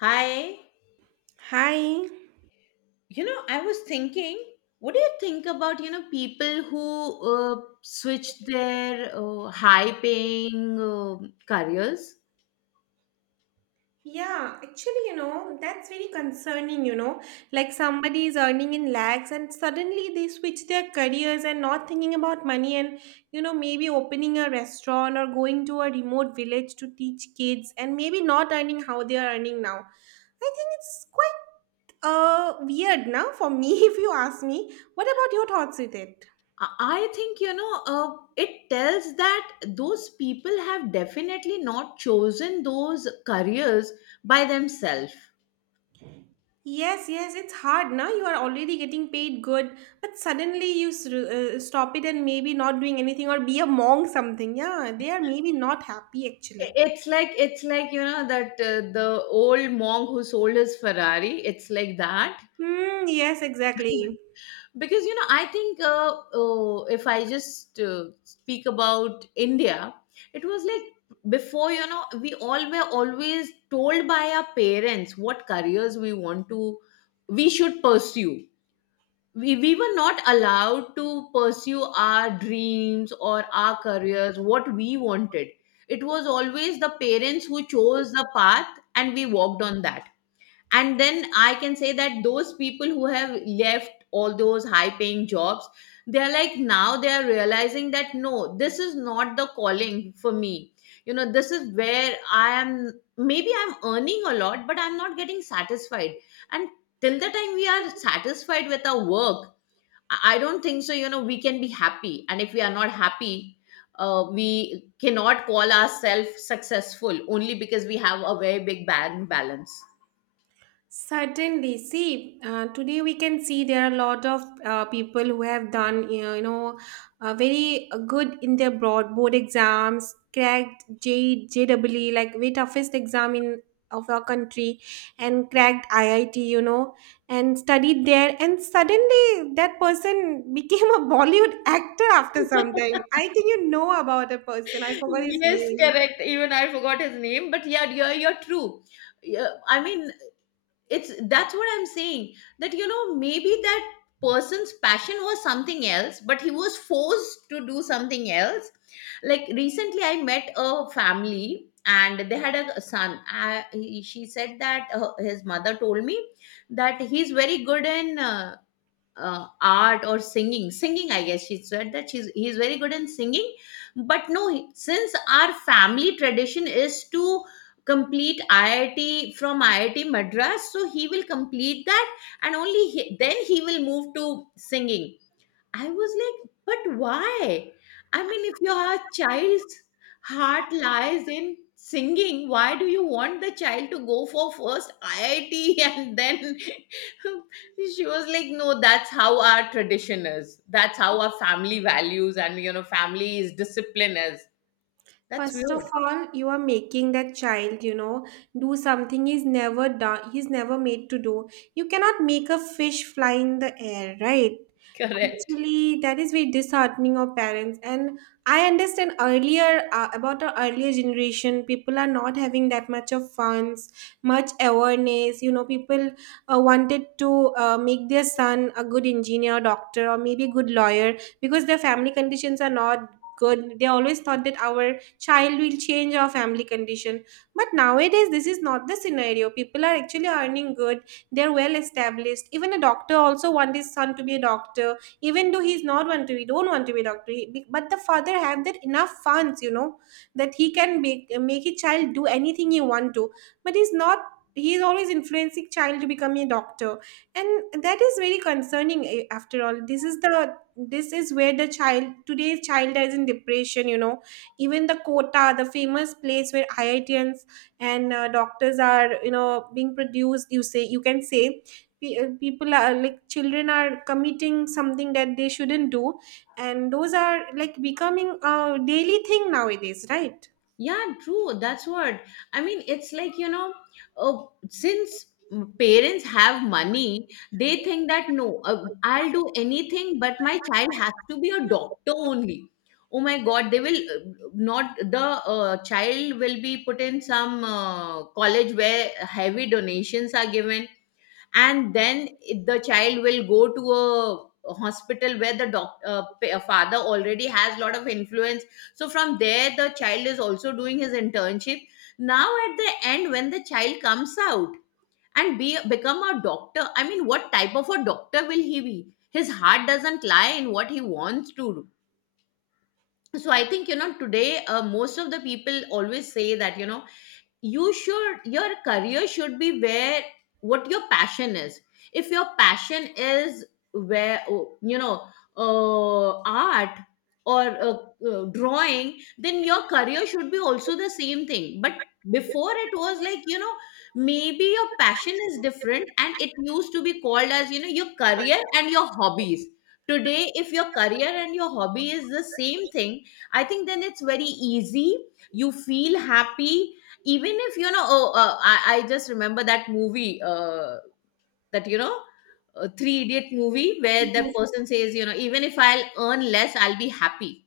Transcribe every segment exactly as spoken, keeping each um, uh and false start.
Hi. Hi. You know, I was thinking, what do you think about, you know, people who uh, switch their uh, high paying um careers? Yeah, actually, you know, that's very concerning, you know. Like somebody is earning in lakhs and suddenly they switch their careers and not thinking about money and, you know, maybe opening a restaurant or going to a remote village to teach kids and maybe not earning how they are earning now. I think it's quite uh weird now for me if you ask me. What about your thoughts with it? I I think, you know, uh, it tells that those people have definitely not chosen those careers by themselves. Yes, yes, it's hard, na? You are already getting paid good, but suddenly you s- uh, stop it and maybe not doing anything or be a monk something. Yeah, they are maybe not happy actually. It's like it's like you know that uh, the old monk who sold his Ferrari. It's like that. Hmm, yes, exactly. because you know I think, uh, oh, if I just uh, speak about India, it was like before. You know we all were always told by our parents what careers we want to, we should pursue. We, we were not allowed to pursue our dreams or our careers what we wanted. It was always the parents who chose the path and we walked on that. And then I can say that those people who have left all those high paying jobs, they are like, now they are realizing that no, this is not the calling for me. You know this is where I am. Maybe I'm earning a lot but I'm not getting satisfied. And till the time we are satisfied with our work, i I don't think so you know we can be happy. And if we are not happy, uh, we cannot call ourselves successful only because we have a very big bank balance. Certainly. See, uh, today we can see there are a lot of uh, people who have done, you know, you know uh, very uh, good in their broad board exams, cracked J JEE, like very toughest exam in of our country, and cracked I I T, you know, and studied there. And suddenly that person became a Bollywood actor after some time. I think you know about a person. I forgot his Yes, name. correct. Even I forgot his name, but yeah, you're you're true. Yeah, I mean, it's that's what I'm saying. That, you know, maybe that person's passion was something else, but he was forced to do something else. Like recently, I met a family and they had a son. I, he, she said that uh, his mother told me that he's very good in uh, uh, art or singing singing I guess. She said that she's he's very good in singing, but no, he- since our family tradition is to complete I I T from I I T madras, so he will complete that, and only he, then he will move to singing. I was like, but why? I mean, if your child's heart lies in singing, why do you want the child to go for first I I T? And then she was like, no, that's how our tradition is. That's how our family values and, you know, family is, discipline is. That's First of weird. all, you are making that child, you know, do something he's never done, he's never made to do. You cannot make a fish fly in the air, right? Correct. Actually, that is very disheartening of parents. And I understand earlier uh, about our earlier generation, people are not having that much of funds, much awareness. You know, people uh, wanted to uh, make their son a good engineer, doctor, or maybe a good lawyer because their family conditions are not good. They always thought that our child will change our family condition, but nowadays this is not the scenario. People are actually earning good, they're well established. Even a doctor also want his son to be a doctor, even though he's not want to be don't want to be a doctor. He- be- but the father have that enough funds, you know, that he can make make his child do anything he want to. But he's not. He is always influencing child to become a doctor, and that is very concerning, eh? After all, this is the, this is where the child, today's child, is in depression, you know. Even the Kota, the famous place where IITians and uh, doctors are, you know, being produced, you say, you can say, pe- uh, people are like children are committing something that they shouldn't do, and those are like becoming a daily thing nowadays, right? Yeah, true. That's what I mean. It's like, you know, uh, since parents have money, they think that no, uh, I'll do anything, but my child has to be a doctor only. Oh my God, they will, uh, not, the uh, child will be put in some uh, college where heavy donations are given. And then it- the child will go to a hospital where the doc, uh, pa- uh, father already has lot of influence. So from there the child is also doing his internship. Now at the end when the child comes out and be become a doctor, I mean what type of a doctor will he be? His heart doesn't lie in what he wants to do. So I think, you know today uh, most of the people always say that, you know you should your career should be where what your passion is. If your passion is where oh, you know uh, art or uh, uh, drawing, then your career should be also the same thing. But before it was like, you know maybe your passion is different and it used to be called as, you know your career and your hobbies. Today if your career and your hobby is the same thing, I think then it's very easy. You feel happy. Even if you know oh, uh, I, I just remember that movie, uh, that, you know uh, three idiot movie, where that Yes. person says, you know even if I'll earn less I'll be happy.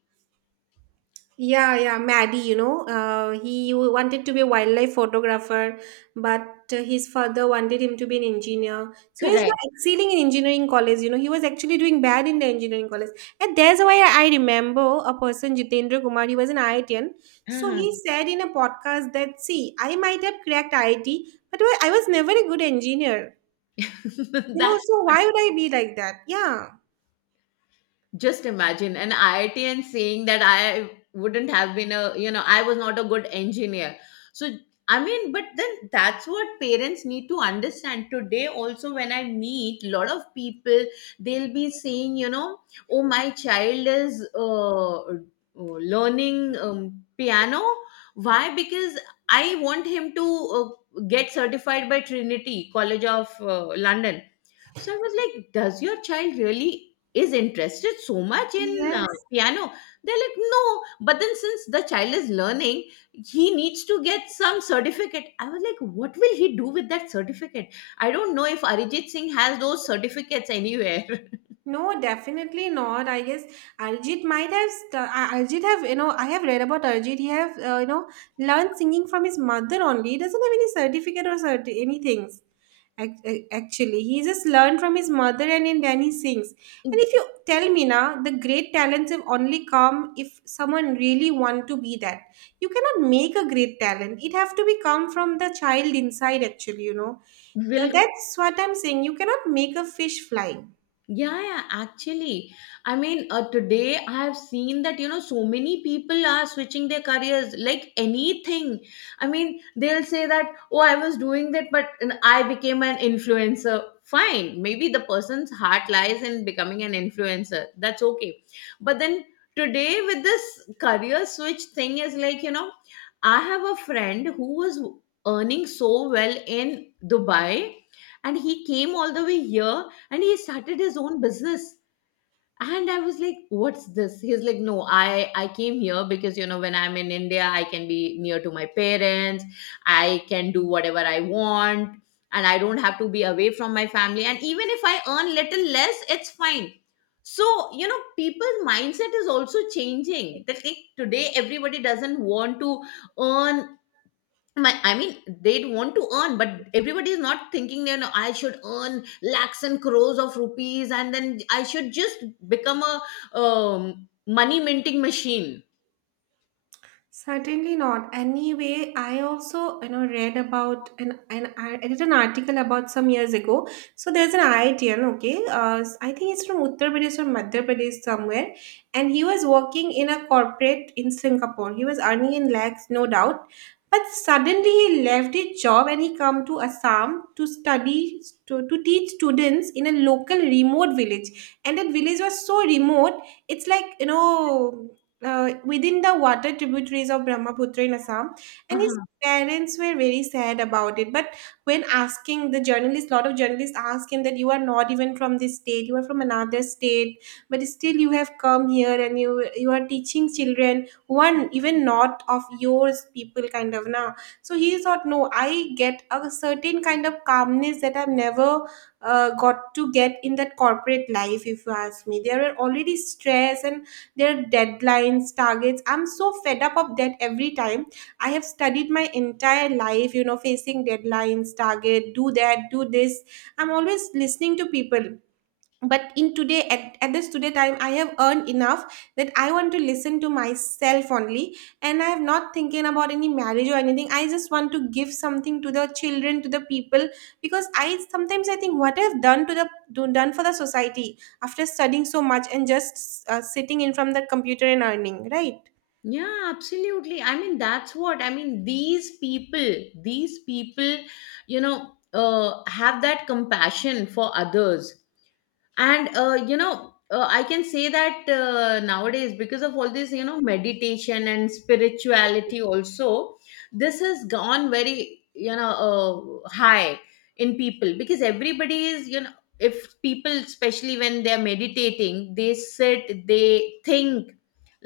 Yeah, yeah, Maddie, you know, uh, he wanted to be a wildlife photographer, but uh, his father wanted him to be an engineer. So he was Correct. not excelling in engineering college, you know, he was actually doing bad in the engineering college. And that's why I remember a person, Jitendra Kumar, he was an IITian. So he Mhm. said in a podcast that, see, I might have cracked I I T, but I was never a good engineer. You know, that so why would I be like that? Yeah. Just imagine an I I T and saying that I wouldn't have been a, you know, I was not a good engineer. So, I mean, but then that's what parents need to understand. Today, also, when I meet a lot of people, they'll be saying, you know, oh, my child is uh, uh, learning um, piano. Why? Because I want him to uh, get certified by Trinity College of uh, London. So I was like, does your child really is interested so much in uh, Yes. piano? They're like, no. But then since the child is learning, he needs to get some certificate. I was like, what will he do with that certificate? I don't know if Arijit Singh has those certificates anywhere. No, definitely not. I guess Arjit might have, st- Ar- Arjit have, you know, I have read about Arjit. He have, uh, you know, learned singing from his mother only. He doesn't have any certificate or certi- any things. Ac- ac- Actually, he just learned from his mother and in then he sings. And if you tell me now, the great talents have only come if someone really want to be that. You cannot make a great talent. It have to be come from the child inside. Actually, you know, Uh, will that's what I'm saying. You cannot make a fish fly. Yeah, yeah, actually. I mean, uh, today I have seen that, you know, so many people are switching their careers, like anything. I mean, they'll say that, oh, I was doing that, but and I became an influencer. Fine, maybe the person's heart lies in becoming an influencer. That's okay. But then today, with this career switch thing, is like, you know, I have a friend who was earning so well in Dubai, and he came all the way here, and he started his own business. And I was like, what's this? He's like, no, i i came here because, you know when I'm in India I can be near to my parents. I can do whatever I want, and I don't have to be away from my family, and even if I earn little less it's fine. So, you know people's mindset is also changing, that like today everybody doesn't want to earn. My I mean, they'd want to earn, but everybody is not thinking, you know I should earn lakhs and crores of rupees and then I should just become a um, money minting machine. Certainly not. Anyway, I also, you know, read about an, an I I read an article about some years ago. So there's an IITian, okay, uh, I think it's from Uttar Pradesh or Madhya Pradesh somewhere, and he was working in a corporate in Singapore. He was earning in lakhs, no doubt, but suddenly he left his job and he come to Assam to study to, to teach students in a local remote village. And that village was so remote, it's like, you know, uh, within the water tributaries of Brahmaputra in Assam, and his Uh-huh. parents were very sad about it. But when asking the journalists, lot of journalists ask him that you are not even from this state, you are from another state, but still you have come here and you you are teaching children one even not of yours people kind of now. So he thought, no, I get a certain kind of calmness that I've never uh, got to get in that corporate life. If you ask me, there were already stress and their deadlines targets. I'm so fed up of that every time. I have studied my entire life, you know, facing deadlines target, do that, do this. I'm always listening to people, but in today, at, at this today time I have earned enough that I want to listen to myself only, and I have not thinking about any marriage or anything. I just want to give something to the children, to the people, because I sometimes I think what I've done to the do- done for the society after studying so much and just uh, sitting in from the computer and earning, right? Yeah, absolutely. I mean, that's what I mean. These people these people you know uh, have that compassion for others. And uh, you know uh, I can say that uh, nowadays, because of all this, you know meditation and spirituality also, this has gone very, you know uh, high in people. Because everybody is, you know if people especially when they're meditating, they sit, they think.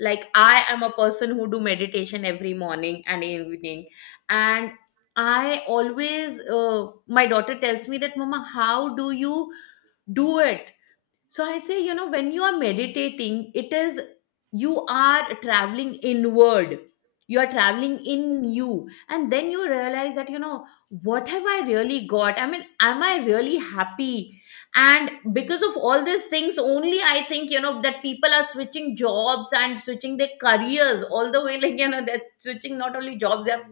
Like I am a person who do meditation every morning and evening. And I always, uh, my daughter tells me that, mama, how do you do it? So I say, you know, when you are meditating, it is, you are traveling inward. You are traveling in you. And then you realize that, you know, what have I really got? I mean, am I really happy? And because of all these things, only I think, you know, that people are switching jobs and switching their careers all the way. Like, you know, they're switching not only jobs, they're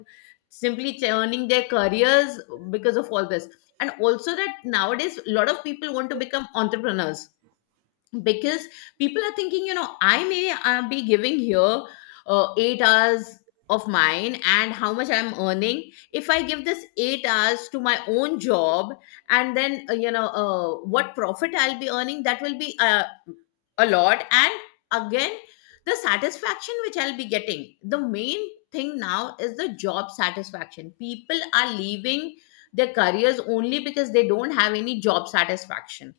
simply churning their careers because of all this. And also that nowadays, a lot of people want to become entrepreneurs, because people are thinking, you know I may uh, be giving here uh, 8 hours of mine, and how much I'm earning. If I give this 8 hours to my own job, and then, uh, you know uh, what profit I'll be earning, that will be uh, a lot. And again, the satisfaction which I'll be getting, the main thing now is the job satisfaction. People are leaving their careers only because they don't have any job satisfaction.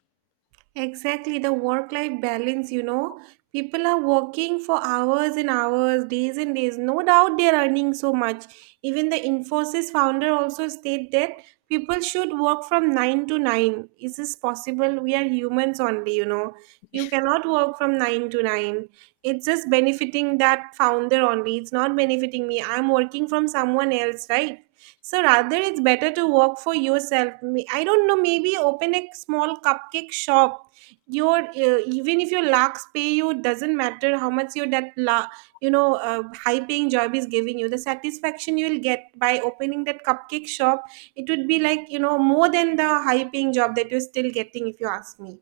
Exactly, the work life balance, you know. People are working for hours and hours, days and days. No doubt they're earning so much. Even the Infosys founder also stated that people should work from nine to nine. Is this possible? We are humans only, you know. You cannot work from nine to nine. It's just benefiting that founder only. It's not benefiting me. I'm working from someone else, right? So rather, it's better to work for yourself. May- I don't know, maybe open a small cupcake shop. Your uh, even if your lakhs pay you, it doesn't matter how much. Your that la, you know, uh, high paying job is giving you, the satisfaction you'll get by opening that cupcake shop, it would be like, you know, more than the high paying job that you're still getting, if you ask me.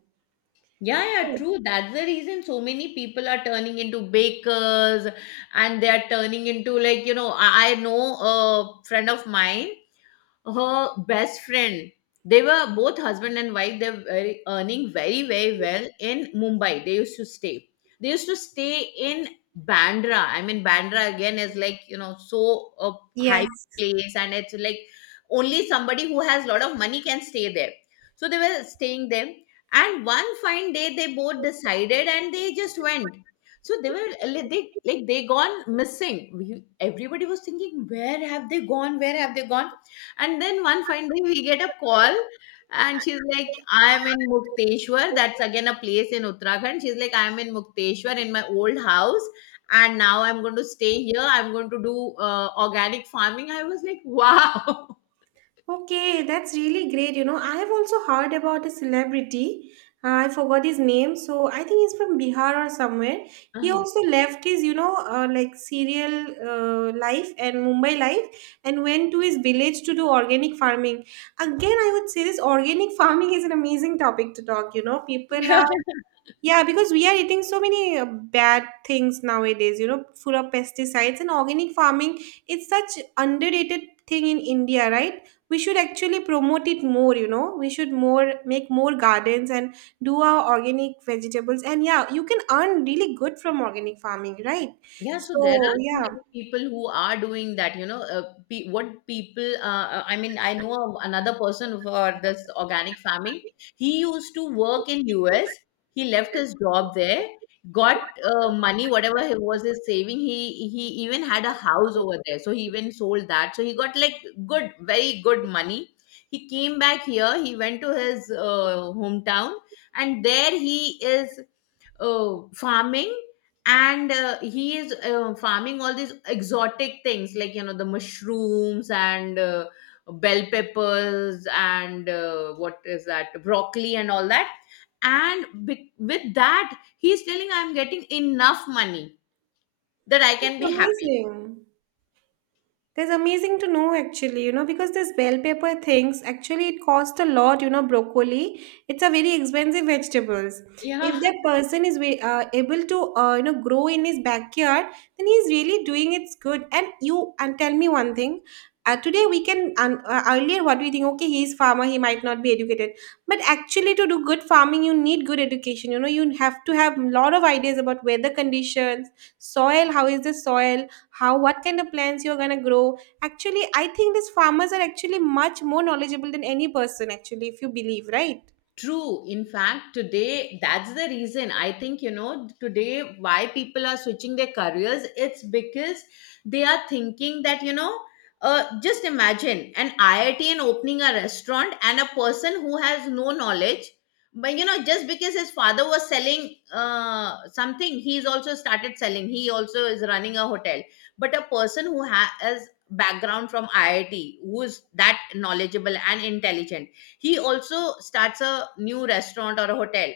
Yeah, yeah, true. That's the reason so many people are turning into bakers, and they are turning into, like, you know, I I know a friend of mine, her best friend. They were both husband and wife. They're very, earning very, very well in Mumbai. They used to stay. They used to stay in Bandra. I mean, Bandra again is like, you know, so a high Yes. place and it's like only somebody who has a lot of money can stay there. So they were staying there. And one fine day, they both decided and they just went. So they were like, they like they gone missing. We- Everybody was thinking, where have they gone? Where have they gone? And then one fine day we get a call and she's like, I'm in Mukteshwar. That's again a place in Uttarakhand. She's like, I'm in Mukteshwar in my old house. And now I'm going to stay here. I'm going to do uh, organic farming. I was like, wow. Okay, that's really great. You know, I have also heard about a celebrity. Uh, I forgot his name, so I think he's from Bihar or somewhere. He also left his, you know, uh, like serial uh, life and Mumbai life, and went to his village to do organic farming. Again, I would say this organic farming is an amazing topic to talk. You know, people uh are, yeah, because we are eating so many uh, bad things nowadays, you know, full of pesticides. And organic farming, it's such underrated thing in India, right? We should actually promote it more, you know. We should more make more gardens and do our organic vegetables. And yeah, you can earn really good from organic farming, right? Yeah, so there So are so yeah, many people who are doing that, you know. Uh, pe- what people, uh, uh, I mean, I know of another person for this organic farming. He used to work in U S. He left his job there, got uh, money, whatever he was his saving. He he even had a house over there, so he even sold that. So he got like good, very good money. He came back here. He went to his uh, hometown, and there he is uh, farming, and uh, he is uh, farming all these exotic things like, you know, the mushrooms and uh, bell peppers and uh, what is that, broccoli and all that. And be- with that he's telling I'm getting enough money that I it's can be happy. amazing. That's amazing to know actually, you know, because this bell pepper things actually it cost a lot, you know. Broccoli, it's a very expensive vegetables. If Yeah. that person is wa- uh, able to, uh, you know, grow in his backyard, then he's really doing, it's good. And you, and tell me one thing. Uh, today we can um, uh, earlier what we think, okay, he's farmer, he might not be educated, but actually to do good farming you need good education, you know. You have to have lot of ideas about weather conditions, soil, how is the soil, how, what kind of plants you're going to grow. Actually, I think these farmers are actually much more knowledgeable than any person actually, if you believe, right? True. In fact, today, that's the reason, I think, you know, today why people are switching their careers. It's because they are thinking that, you know, uh, just imagine an I I T and opening a restaurant, and a person who has no knowledge, but, you know, just because his father was selling uh, something, he's also started selling. He also is running a hotel. But a person who ha- has background from I I T, who's that knowledgeable and intelligent, he also starts a new restaurant or a hotel.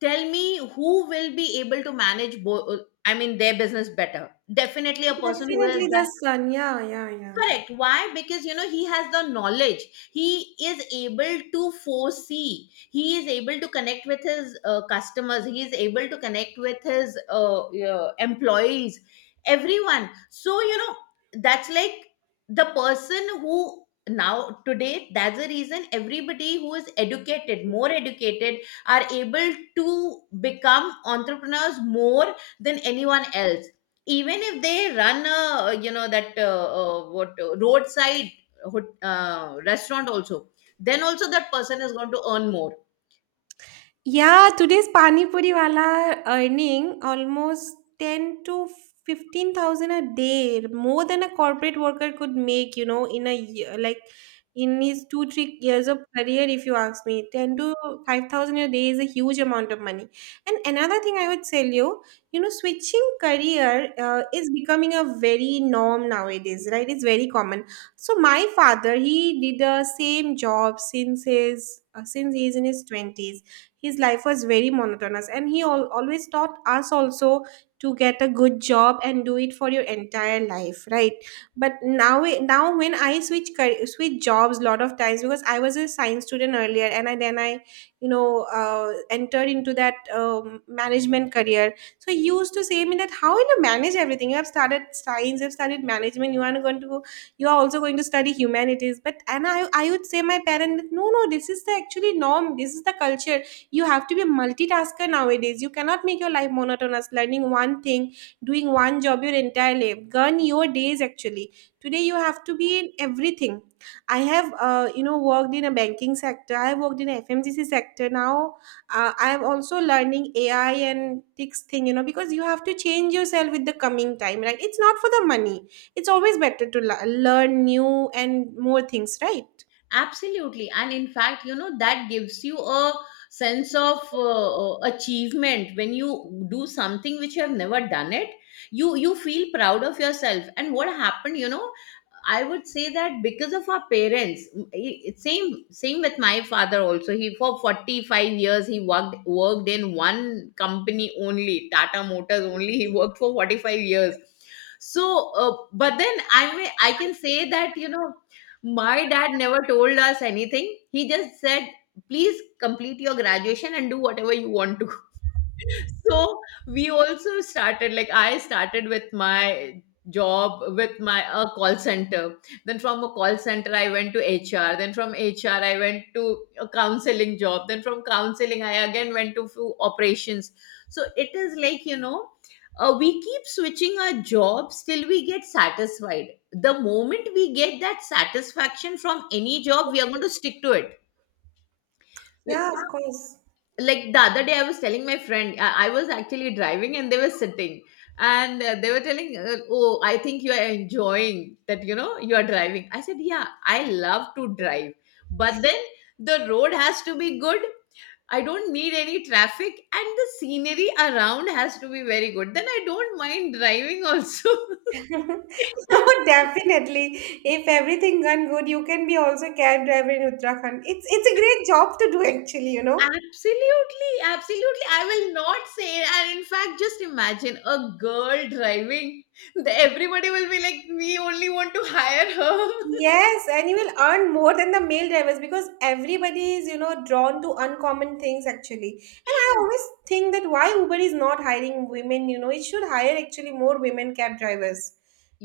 Tell me who will be able to manage both, I mean their business better. Definitely a person who has Definitely the done. sun, yeah, yeah, yeah. Correct. Why? Because, you know, he has the knowledge. He is able to foresee. He is able to connect with his uh, customers. He is able to connect with his uh, uh, employees, everyone. So, you know, that's like the person who now today, that's the reason everybody who is educated, more educated, are able to become entrepreneurs more than anyone else, even if they run a, you know, that uh, uh, what uh, roadside hot- uh, restaurant also, then also that person is going to earn more. Yeah, today's pani puri wala earning almost ten to fifteen thousand a day, more than a corporate worker could make, you know, in a year, like in his two, three years of career, if you ask me. ten to five thousand a day is a huge amount of money. And another thing I would tell you, you know, switching career uh, is becoming a very norm nowadays, right? It's very common. So my father, he did the same job since his, uh, since he's in his twenties. His life was very monotonous and he al- always taught us also to get a good job and do it for your entire life, right? But now now when I switch car- switch jobs lot of times, because I was a science student earlier, and I, then i you know uh, entered into that um, management career. So he used to say me that how will you manage everything? You have started science, you have studied management, you are going to go, you are also going to study humanities. But and i i would say my parents, no, no, this is the actually norm, this is the culture. You have to be a multitasker nowadays. You cannot make your life monotonous learning one thing, doing one job your entire life gun your days actually. Today you have to be in everything. I have uh, you know worked in a banking sector, I worked in a F M C C sector. Now uh, I am also learning AI and this thing, you know, because you have to change yourself with the coming time, right? It's not for the money, it's always better to l- learn new and more things, right? Absolutely. And in fact, you know, that gives you a sense of uh, uh, achievement when you do something which you have never done it. You you feel proud of yourself. And what happened, you know, I would say that because of our parents, i- i- same same with my father also. He for forty-five years he worked worked in one company only, Tata Motors only. He worked for forty-five years. So, uh, but then I may I can say that, you know, my dad never told us anything. He just said, please complete your graduation and do whatever you want to. So we also started like, I started with my job with my a call center, then from a call center I went to H R, then from HR I went to a counseling job, then from counseling I again went to few operations. So it is like, you know, uh, we keep switching our jobs till we get satisfied. The moment we get that satisfaction from any job, we are going to stick to it. Yeah, of course. Like the other day I was telling my friend, i, I was actually driving and they were sitting, and uh, they were telling, uh, oh, I think you are enjoying that, you know, you are driving. I said, yeah, I love to drive, but then the road has to be good. I don't need any traffic, and the scenery around has to be very good. Then I don't mind driving also. No, definitely. If everything gone good, you can be also cab driver in Uttarakhand. It's it's a great job to do actually, you know. Absolutely, absolutely. I will not say. And in fact, just imagine a girl driving. The- Everybody will be like, we only want to hire her. Yes, and you will earn more than the male drivers because everybody is, you know, drawn to uncommon things actually. And I always think that why Uber is not hiring women, you know, it should hire actually more women cab drivers.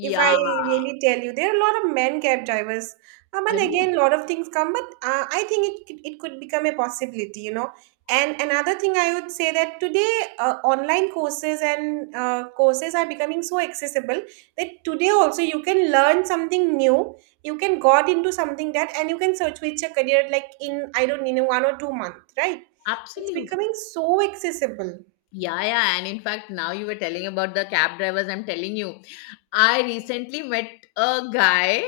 If I really tell you, there are a lot of men cab drivers. Um, and Are again, a lot of things come, but uh, I think it could- it could become a possibility, you know. And another thing I would say that today, uh, online courses and uh, courses are becoming so accessible that today also you can learn something new, you can got into something that, and you can search with your career like in I don't know one or two months, right? It's you? becoming so accessible. Yeah, yeah, and in fact, now you were telling about the cab drivers. I'm telling you, I recently met a guy.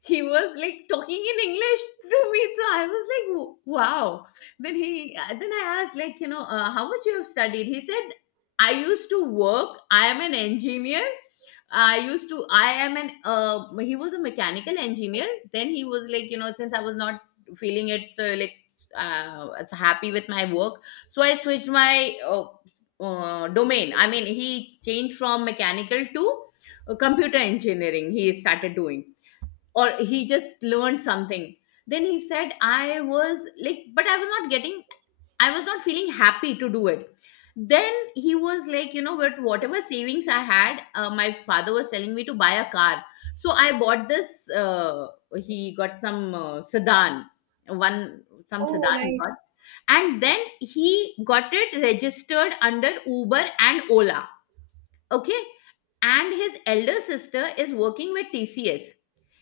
He was like talking in English to me, so I was like, "Wo- Wow!" Then he, uh, then I asked, like, you know, uh, how much you have studied? He said, "I used to work. I am an engineer. I used to. I am an." Uh, he was a mechanical engineer. Then he was like, you know, since I was not feeling it, uh, like, uh, as happy with my work, so I switched my." Uh, uh, domain. I mean, he changed from mechanical to uh, computer engineering. He started doing, or he just learned something. Then he said, I was like, but I was not getting, I was not feeling happy to do it. Then he was like, you know, but whatever savings I had, uh, my father was telling me to buy a car. So I bought this. Uh, he got some uh, sedan, one some Oh sedan he nice. got, and then he got it registered under Uber and Ola. Okay, and his elder sister is working with T C S.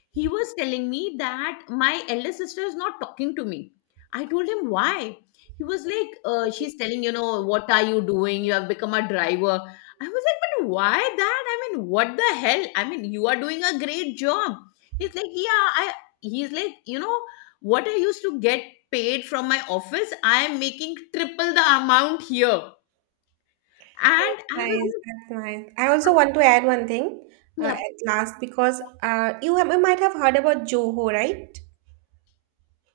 He was telling me that my elder sister is not talking to me. I told him why. He was like, uh, she's telling, you know, what are you doing, you have become a driver. I was like, but why that, I mean, what the hell, I mean, you are doing a great job. He's like, yeah, I he's like, you know, what I used to get paid from my office, I am making triple the amount here. And That's I was nice, like, that's nice. I also want to add one thing, uh, yeah. at last, because uh, you, have, you might have heard about Joho, right?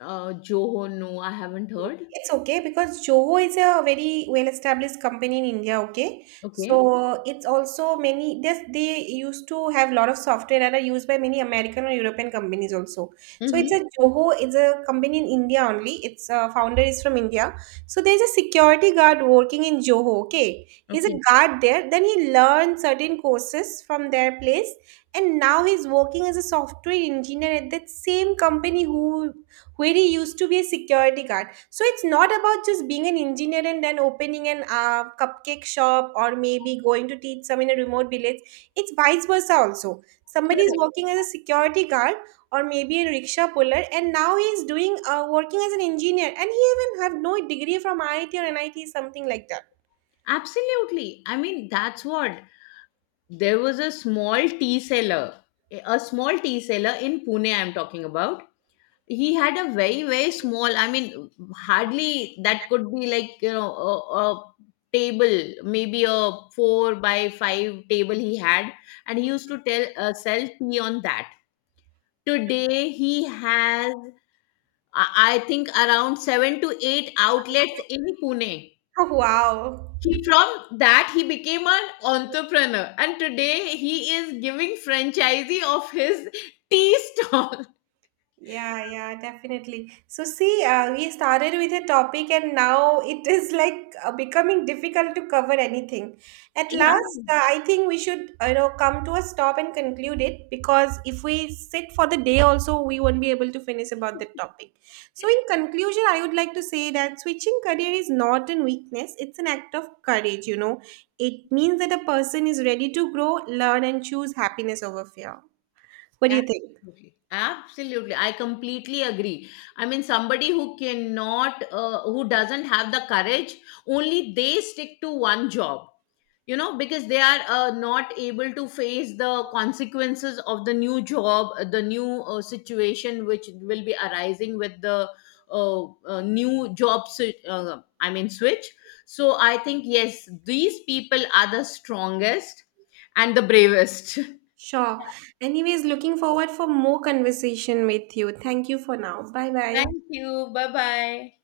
uh Joho, no, I haven't heard. It's okay, because Joho is a very well-established company in India, okay? Okay. So it's also many this they used to have a lot of software that are used by many American or European companies also. So it's Mm-hmm. a Joho is a company in India only. Its uh, founder is from India. So there's a security guard working in Joho, okay? He's a Okay. guard there. Then he learned certain courses from their place, and now he's working as a software engineer at that same company who where he used to be a security guard. So it's not about just being an engineer and then opening an uh, cupcake shop or maybe going to teach some in a remote village. It's vice versa also. Somebody is working as a security guard or maybe a rickshaw puller, and now he is doing uh, working as an engineer, and he even have no degree from I I T or N I T, something like that. Absolutely. I mean, that's what. There was a small tea seller, a small tea seller in Pune, I'm talking about. He had a very, very small, I mean, hardly that could be like, you know, a, a table, maybe a four by five table he had. And he used to tell uh, sell tea on that. Today, he has, I I think, around seven to eight outlets in Pune. Wow. He, from that, he became an entrepreneur, and today he is giving franchisee of his tea stall. Yeah, yeah, definitely. So see, uh, we started with a topic and now it is like uh, becoming difficult to cover anything. At last, Yeah. uh, I think we should, you know, come to a stop and conclude it, because if we sit for the day also, we won't be able to finish about the topic. So in conclusion, I would like to say that switching career is not a weakness, it's an act of courage, you know. It means that a person is ready to grow, learn, and choose happiness over fear. What do you think? Absolutely. Absolutely. I completely agree. I mean, somebody who cannot, uh, who doesn't have the courage, only they stick to one job, you know, because they are uh, not able to face the consequences of the new job, uh, the new uh, situation which will be arising with the uh, uh, new job, si- uh, I mean, switch. So I think, yes, these people are the strongest and the bravest. Sure. Anyways, looking forward for more conversation with you. Thank you for now. Bye bye. Thank you. Bye bye.